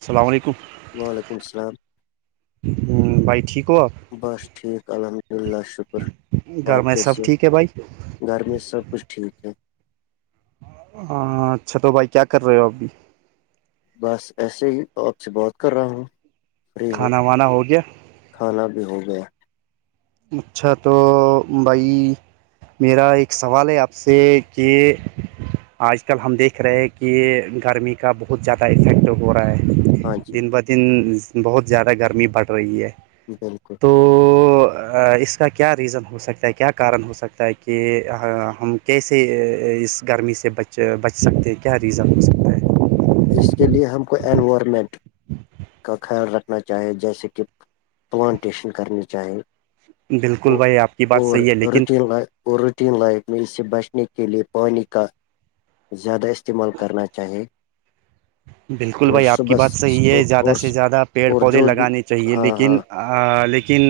السلام علیکم وعلیکم السلام ہوں بھائی ٹھیک ہو بس ٹھیک الحمد للہلہ شکر گھر آپ میں سب کیسو ٹھیک ہے بھائی گھر میں سب کچھ ٹھیک ہے ہاں اچھا تو بھائی کیا کر رہے ہو اب بھی بس ایسے ہی تو آپ سے بہات کر رہا ہوں فری ہو کھانا وانا ہو گیا کھانا بھی ہو گیا اچھا تو بئی میرا ایک سوال ہے آپ سے کہ آج کل ہم دیکھ رہے کہ گرمی کا بہت زیادہ افیکٹ ہو ہو رہا ہے ہاں جی دن ب دن بہت زیادہ گرمی بڑھ رہی ہے بالکل تو اس کا کیا ریزن ہو سکتا ہے کیا کارن ہو سکتا ہے کہ ہم کیسے اس گرمی سے بچ بچ سکتے ہیں کیا ریزن ہوکتا اس کے لیے ہم کو انوائرمنٹ کا خیال رکھنا چاہے جیسے کہ پلانٹیشن کرنی چاہی بالکل بھائی آپ کی بات صحیح ہے لیکن روٹین اور روٹین لائف میں اس سے بچنے کے لیے پانی کا زیادہ استعمال کرنا چاہیے بالکل اور بھائی آپ کی بات صحیح صبح ہے زیادہ اور سے زیادہ پیڑ اور پودے جو بھی لگانے چاہیے ہاں ہاں لیکن لیکن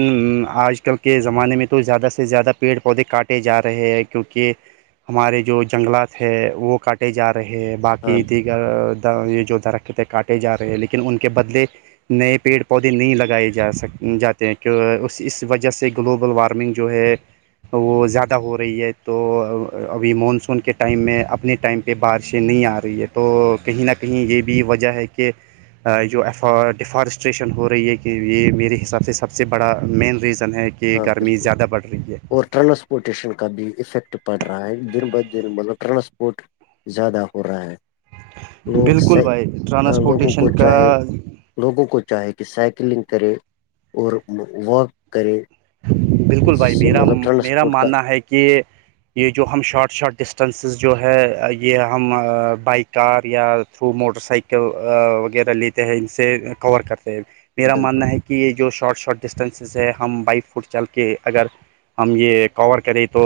آج کل کے زمانے میں تو زیادہ سے زیادہ پیڑ پودے کاٹ کاٹے جا رہے ہیں کیوںکہ ہمارے جو جنگلات ہے وہ کاٹے جا رہے ہیں ہاں باقی دیگر یہ جو درختیں کاٹے جا رہے ہیں لیکن ان کے بدلے نئے پیڑ پودے نہیں لگائے جا سک جاتے ہیں کی اس اس وجہ سے گلوبل وارمنگ جو ہے وہ زیادہ ہو رہی ہے تو ابھی مانسون کے ٹائم میں اپنے ٹائم پہ بارشیں نہیں آ رہی ہیں تو کہیں نہ کہیں یہ بھی وجہ ہے کہ جو ڈیفارسٹریشن ہو رہی ہے کہ یہ میرے حساب سے سب سے بڑا مین ریزن ہے کہ ہاں گرمی بالکل زیادہ بڑھ رہی ہے اور ٹرانسپورٹیشن کا بھی افیکٹ پڑ رہا ہے دن بہدن مطلب ٹرانسپورٹ زیادہ ہو رہا ہے لوگ بالکل بھائی لوگوں کو ٹرانسپورٹیشن کا چاہے لوگوں کو چاہے کہ سائیکلنگ کرے اور واک کریں بالکل بھائی میرا میرا کا ماننا ہے کہ یہ جو ہم شارٹ شارٹ ڈسٹینسز جو ہے یہ ہم بائک کار یا تھرو موٹر سائیکل وغیرہ لیتے ہیں ان سے کور کرتے ہیں میرا بالکل ماننا ہے کہ یہ جو شارٹ شارٹ ڈسٹینسز ہے ہم بائک فٹ چل کے اگر ہم یہ کور کریں تو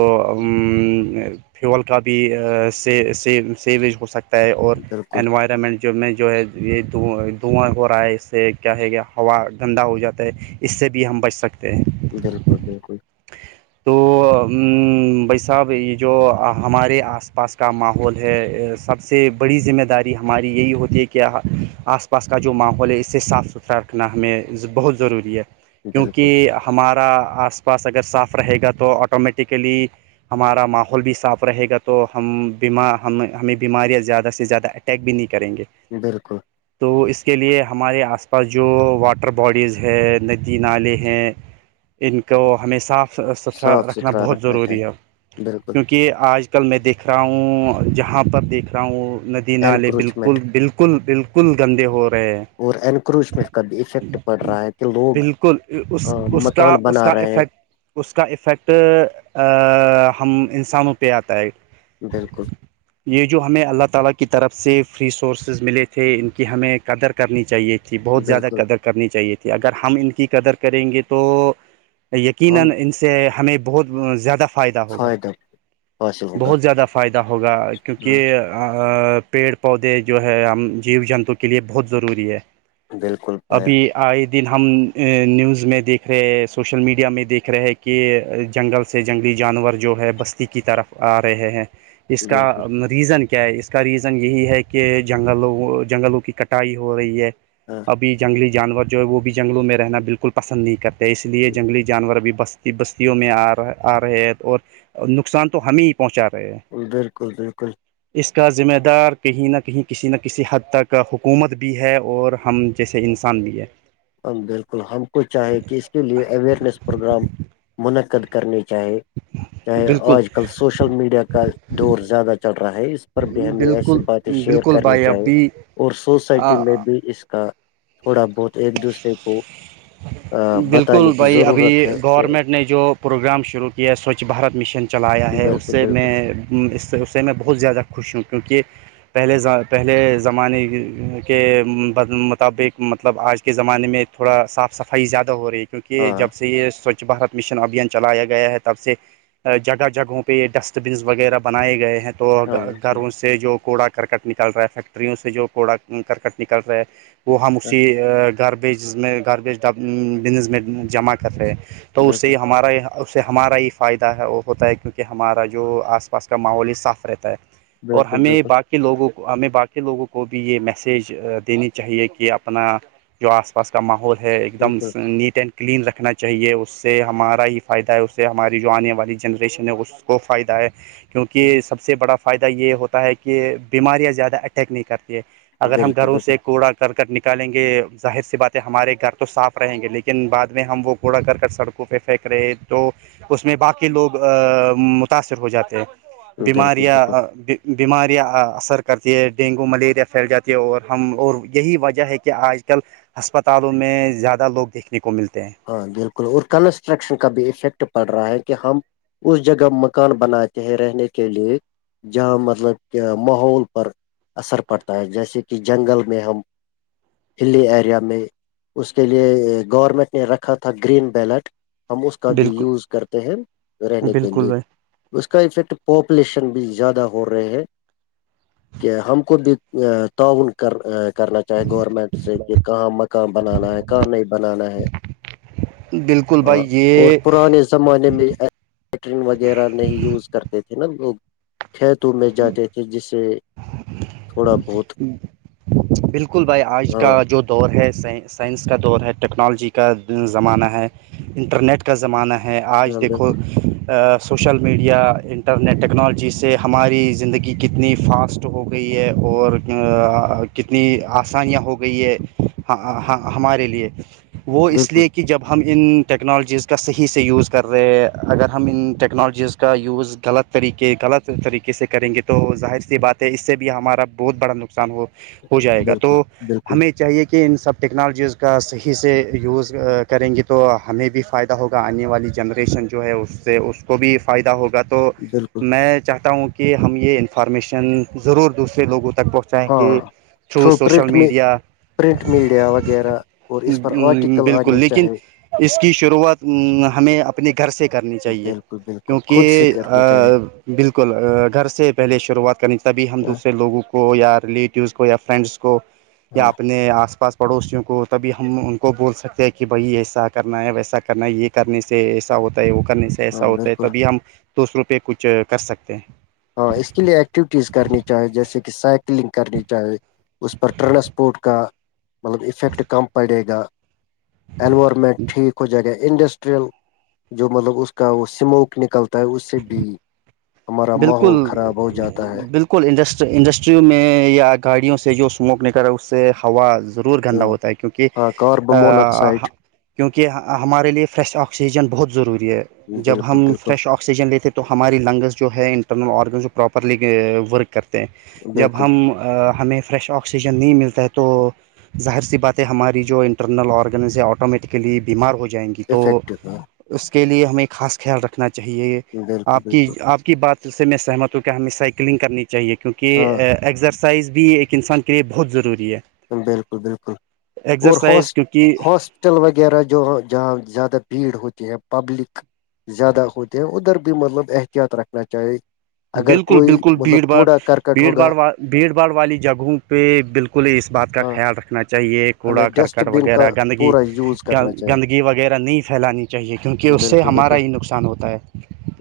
فیول کا بھیی سیویج ہو سکتا ہے اور بالکل انوائرمنٹ جو میں جو ہے یہ دھواں دھواں ہو رہا ہے اس سے کیا ہے کہ ہوا گندا ہو جاتا ہے اس سے بھی ہم بچ سکتے ہیں بالکل بالکل تو بھائی صاحب یہ جو ہمارے آس پاس کا ماحول ہے سب سے بڑی ذمہ داری ہماری یہی ہوتی ہے کہ آس پاس کا جو ماحول ہے اس سے صاف ستھرا رکھنا ہمیں بہت ضروری ہے بالکل کیونکہ ہمارا ا آس پاس اگر صاف رہے گا تو آٹومیٹیکلی ہمارا ماحول بھی صاف رہے گا تو ہم بیم ہم ہمیں بیماریاں زیادہ سے زیادہ پیک بھی نہیں کریں گے بالکل تو اس کے لیے ہمارے آس پاس جو واٹر باڈیز ہے ندی نالے ہیں ان کو ہمیں صاف ستھرا صاف رکھنا ستھرا بہت ضروری چاہیے ہے بالکل کیونکہ کہ آج کل میں دیکھ رہا ہوں جہاں پر دیکھ رہا ہوں میں نالے انکروچمنٹ بالکل بالکل بالکل گندے ہو رہے ہیں اور انکروچمنٹ کا بھی افیکٹ پڑ رہا ہے کہ لوگ بالکل اس کا مکان اس بنا کا رہے ہیں افیکٹ اس کا افیکٹ ہم انسانوں پہ آتا ہے بالکل یہ جو ہمیں اللہ تعالی کی طرف سے فری سورسز ملے تھے ان کی ہمیں قدر کرنی چاہیے تھی تھی بہت زیادہ بالکل قدر کرنی چاہیے تھی اگر ہم ان کی قدر کریں گے تو یقینا ہم ان سے ہمیں بہت زیادہ فائدہ ہوگا حاصل ہوگا بہت زیادہ فائدہ ہوگا کیونکہ پیڑ پودے جو ہے ہم جیو جنتو کے لیے بہت ضروری ہے بالکل پایا ابھی آئے دن ہم نیوز میں دیکھ رہے سوشل میڈیا میں دیکھ رہے ہے کہ جنگل سے جنگلی جانور جو ہے بستی کی طرف آ رہے ہیں اس کا بالکل ریزن کیا ہے اس کا ریزن یہی ہے کہ جنگلوں جنگلوں کی کٹائی ہو رہی ہے ہاں بھی جنگلی جانور جو ہے وہ بھی جنگلوں میں رہنا بالکل پسند نہیں کرتے اس لیے جنگلی جانور بھی بس بستیوں میں آ رہا آ رہے ہے اور نقصان تو ہمیں ہی پہنچا رہے ہیں بالکل بالکل اس کا ذمہ دار کہیں نہ کہیں کسی نہ کسی حد تک حکومت بھی ہے اور ہم جیسے انسان بھی ہے بالکل ہم کو چاہے کہ اس کے لیے اورنیس پروگرام منعقد کرنے چاہیے جی چاہے آج کل سوشل میڈیا کا دور زیادہ چل رہا ہے اس پر بھی ہمیں ایسی باتیں شیئر بل کرنی چاہیے بائییابی اور سوسائٹی میں بھی اس کا تھوڑا بہت ایک دوسرے کو بتانے بالکل کی بھائی ابھی ضرورت ہے کہ گورنمنٹ نے جو پروگرام شروع کیا ہے سوچھ بھارت مشن چلایا ہے اس بالکل سے بالکل میں اس سے اس سے میں بہت زیادہ خوش ہوں کیونکہ پہلے پہلے زمانے کے مطابق مطلب آج زمانے میں تھوڑا صاف صفائی زیادہ ہو رہی ہے ہاں کیونکہ جب سے یہ سچ سوچھ بارت مشن ابھیان چلایا گیا ہے تب سے جگہ جگہوں پہ یہ ڈسٹ بنس وغیرہ بنائے گئے ہیں تو ہاں بالکل گھروں سے سے جو کوڑا کرکٹ نکل رہا ہے فیکٹریوں سے جو کوڑا کرکٹ نکل رہا ہے وہ ہم اسی گاربیجز میں گاربیج بزنس میں جمع کر رہے تو اس سے بالکل ہی ہمارا یہاں اس سے ہمارا ہی فائدہ ہے وہ ہوتا ہے کیونکہ ہمارا جو آس پاس کا ماحول یہ صاف رہتا ہے اور بالکل ہمیں باقی کے لوگوں کو ہمیں باقی لوگوں کو بھی یہ میسیج دینی چاہیے کہ اپنا جو آس پاس کا ماحول ہے ایک دم بالکل نیٹ اینڈ کلین رکھنا چاہیے اس سے ہمارا ہی فائدہ ہے اس سے ہماری جو آنے والی جنریشن ہے اس کو فائدہ ہے بالکل کیونکہ سب سے بڑا فائدہ یہ ہوتا ہے کہ بیماریاں زیادہ اٹیک نہیں کرتی اگر ہم بالکل گھروں سے کوڑا کرکٹ نکالیں گے ظاہر سی بات ہے ہمارے گھر تو صاف رہیں گے لیکن بعد میں ہم وہ کوڑا کر کر سڑکوں پہ پھینک رہے ہیں تو اس میں باقی لوگ متاثر ہو جاتے ہیں بالکل بیماریاں بالکل بیماریاں اثر کرتی ہے ڈینگو ملیریا پھیل جاتی ہے اور ہم اور یہی وجہ ہے کہ آج آ کل ہسپتالوں میں زیادہ لوگ دیکھنے کو ملتے ہیں ہاں بالکل اور کنسٹرکشن کا بھی افیکٹ پڑ رہا ہے کہ ہم اس جگہ مکان بناتے ہیں رہنے کے لیے جہاں مطلب کہ ماحول پر اثر پڑتا ہے جیسے کہ جنگل میں ہم ہلی ایریا میں اس کے لیے گورنمنٹ رکھا تھا گرین بیلٹ ہم اس کا بھی بالکل یوز کرتے ہیں رہنے کے بالکل لیے بھائی اس کا افیکٹ پاپولیشن بھی زیادہ ہو رہے ہے کہ ہم کو بھی تعاون کر کرنا چاہ چاہے گورنمنٹ سے کہ کہاں مکان بنانا ہے کہاں نہیں بنانا ہے بالکل بھائی اور یہ پرانے زمانے میںٹرین وغیرہ نہیں یوز کرتے تھے نا لوگ کھیتوں میں جاتے تھے جسے بالکل بھائی آج ہاں کا جو دور ہے سائنس کا دور ہے ٹیکنالوجی کا زمانہ ہے انٹرنیٹ کا زمانہ ہے ہیں آج ہاں دیکھو بالکل سوشل میڈیا انٹرنیٹ ٹیکنالوجی سے ہمارے میری زندگی کتنی فاسٹ ہو گئی ہے اور کتنی آسانیاں ہو گئی ہے ہاں ہاں ہمارے لیے وہ اس بالکل لیے کہ جب ہم ان ٹیکنالوجیز کا صحیح سے یوز کر رہے ہیں اگر ہم ان ٹیکنالوجیز کا یوز غلط طریقے غلط طریقے سے کریں گے تو ظاہر سی بات ہے اس سے بھی ہمارا بہت بڑا نقصان ہو ہو جائے گا بالکل تو بالکل ہمیں چاہیے کہ ان سب ٹیکنالوجیز کا صحیح سے یوز کریں گی تو ہمیں بھی فائدہ ہوگا آنے والی جنریشن جو ہے اس سے اس کو بھی فائدہ ہوگا تو بالکل میں چاہتا ہوں کہ ہم یہ انفارمیشن ضرور دوسرے لوگوں تک پہنچ چاہے کہ ہاں تھرو سوشل پرنٹ میں میڈیا پرنٹ میڈیا وغیرہ اور اس پر آرٹیکل بالکل آنے لیکن چاہیں اس کی شروعات ہمیں اپنے گھر سے کرنی چاہیے بالکل بالکل خود سے کیونکہ کرنی چاہیے بالکل گھر سے پہلے شروعات کرنی تبھی ہم ہاں دوسرے لوگوں کو یا ریلیٹیوس کو یا فرینڈس کو یا ہاں اپنے اپنے آس پاس پڑوسیوں کو تبھی ہم ان کو بول سکتے ہیں کہ بھائی ایسا کرنا ہے ویسا کرنا ہے یہ کرنے سے ایسا ہوتا ہے وہ کرنے سے ایسا ہاں ہوتا ہے بالکل تبھی ہم دوسروں پہ کچھ کر سکتے ہیں ہاں اس کے لیے ایکٹیوٹیز کرنی چاہی جیسے کہ سائکلنگ کرنی چاہے اس پر ٹرانسپورٹ کا مطلب افیکٹ کم پڑے گا ایور میں ٹھیک ہو جگہ انڈسٹریل جو مطلب اس کا وہ اسموک نکلتا ہے اس سے بھی ہمار ماحول خراب ہو جاتا ہے ان انڈسٹریوں میں یا گاڑیوں سے جو سموک ل کر رہا اس سے ہوا ضرور گندا ہوتا ہے کیونکہ ہاں کارب مناکسائڈ کیونکہ ہمارے لیے فریش آکسیجن بہت ضروری ہے جب بالکل ہم بالکل فریش آکسیجن لیتے تو ہماری لنگز جو ہے انٹرنل آرگنس جو پراپرلی ورک کرتے ہیں جب بالکل ہم ہمیں فریش آکسیجن نہیں ملتا ہے تو ظاہر سی بات ہے ہماری جو انٹرنل آرگنز ہے آٹومیٹکلی بیمار ہو جائیں گی تو افیکٹو ہے اس کے لیے ہمیں خاص خیال رکھنا چاہیے بالکل آپ کی بالکل آپ بات سے میں سہمت ہوں کہ ہمیں سائیکلنگ کرنی چاہیے کیونکہ ہاں ایگزر سائز بھی ایک انسان کے لیے بہت ضروری ہے بالکل بالکل اور ہس ایکزرسائز کیونکہ ہسٹ ہوٹل وغیرہ جو جہاں زیادہ بھیڑ ہوتی ہے پبلک زیادہ ہوتے ہیں ادھر بھی مطلب احتیاط رکھنا چاہیے اگر بالکل کوئی بالکل مطلب بھیڑ بھڑ کوڑا کرکٹ بھیڑ ہوگا بھڑ وا بھیڑ باڑ والی جگہوں پہ بالکل اس بات کا ہاں خیال رکھنا چاہیے ہمیں کوڑا ڈسٹ کرکٹ بین کا وغیرہ گندگی پورا یوز کرنا چاہیے گندگی وغیرہ نہیں پھیلانی چاہیے کیونکہ اس سے بالکل ہمارا بالکل ہی نقصان ہوتا ہے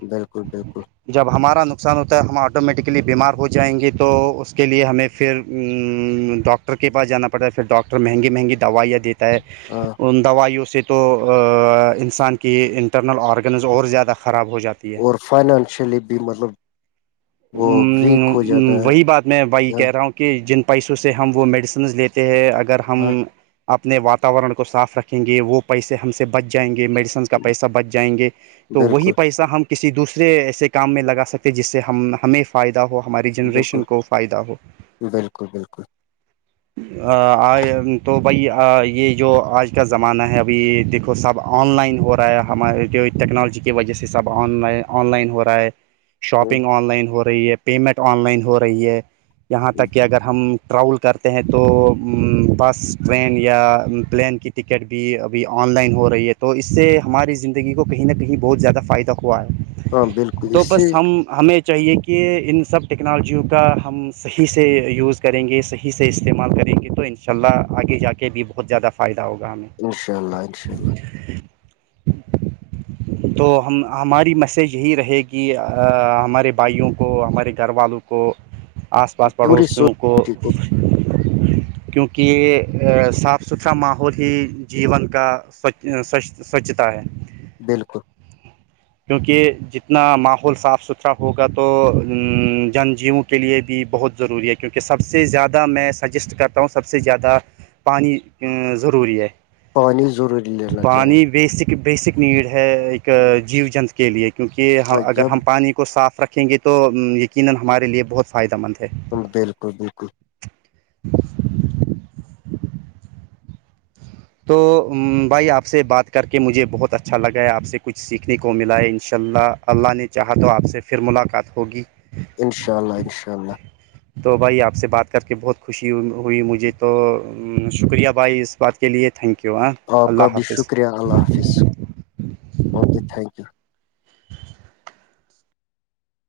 بالکل بالکل جب ہمارا نق نقصان ہوتا ہے ہم آٹومیٹکلی بیمار ہو جائیں گے تو اس کے لیے ہمیں پھر ڈاکٹر ڈاکٹر کے پاس جانا پڑتا ہے پھر ڈاکٹر مہنگی مہنگی دوائیاں دیتا ہے ہاں ان دوائیوں سے تو انسان کی انٹرنل آرگنز اور زیادہ خراب ہو جاتے اور فائنانشلی بھی مطلب وہ ویک ہو جاتا وہی ہے بات میں وہی ہاں کہہ رہا ہوں کہ جن پیسوں سے ہم وہ میڈیسنز لیتے ہیں اگر ہم ہاں اپنے واتاورن کو صاف رکھیں گے وہ پیسے ہم سے بچ جائیں گے میڈیس کا پیسہ بچ جائیں گے تو وہی بالکل پیسہ ہم کسی دوسرے ایسے کام میں لگا سکتے تھے جس سے ہم ہمیں فائدہ ہو ہماری بالکل جنریشن کو فائدہ ہو بالکل بالکل تو بھائی یہ جو آج کا زمانہ ہے ابھی دیکھو تو سب آن لائن ہو رہا ہے ہمارے جو ٹیکنالوجی کی وجہ سے سب آن لائن آن لائن ہو رہا ہے شاپنگ آن لائن ہو رہی ہے پیمنٹ آن لائن ہو رہی ہے یہاں تک کہ اگر ہم ٹراول کرتے ہیں تو بس ٹرین یا پلین کی ٹکٹ ٹکٹ بھی ابھی آن لائن ہو رہی ہے تو اس سے ہماری زندگی کو کہیں نہ کہیں بہت زیادہ فائدہ ہوا ہے ہاں بالکل تو اس سے بس ہم ہمیں چاہیے کہ ان سب ٹیکنالوجیوں کا ہم صحیح سے یوز کریں گے صحیح سے استعمال کریں گے تو ان شاء اللہ آگے جا کے بھی بہت زیادہ فائدہ ہوگا ہمیں انشاء اللہ انشاء اللہ تو ہم ہماری میسج یہی رہے گی ہمارے بھائیوں کو ہمارے گھر والوں کو آس پاس پوری پڑوسیوں کو سوسائٹی [unintelligible] کیونکہ یہ صاف ستھرا ماحول ہی جیون کا سچ سچ سوچھتا ہے بالکل کیونکہ جتنا ماحول صاف ستھرا ہوگا تو جن جی کے لیے بھی بہت ضروری ہے کیونکہ سب سے زیادہ میں سجیسٹ کرتا ہوں سب سے زیادہ پانی ضروری ہے پانی ضروری لینا چاہیے پانی بیسک بیسک نیڈ ہے ایک جیو جنتر کے لیے کیونکہ اور اگر جب ہم پانی مساف رکھیں گے تو یقینا ہمارے لیے بہت فائدہ مند ہے بالکل بالکل [unintelligible] تو بھائی آپ سے بات کر کے مجھے بہت اچھا لگا ہے آپ سے کچھ سیکھنے کو ملا ہے ان شاء اللہ اللہ نے چاہا تو آپ سے پھر ملاقات ہوگی انشاء اللہ انشاء اللہ تو بھائی آپ سے بات کر کے بہت خوشی ہوئی مجھے تو شکریہ بھائی اس بات کے لیے تھینک یو ہاں آپ کا اللہ بھی حافظ شکریہ اللہ حافظ اوکے تھینک یو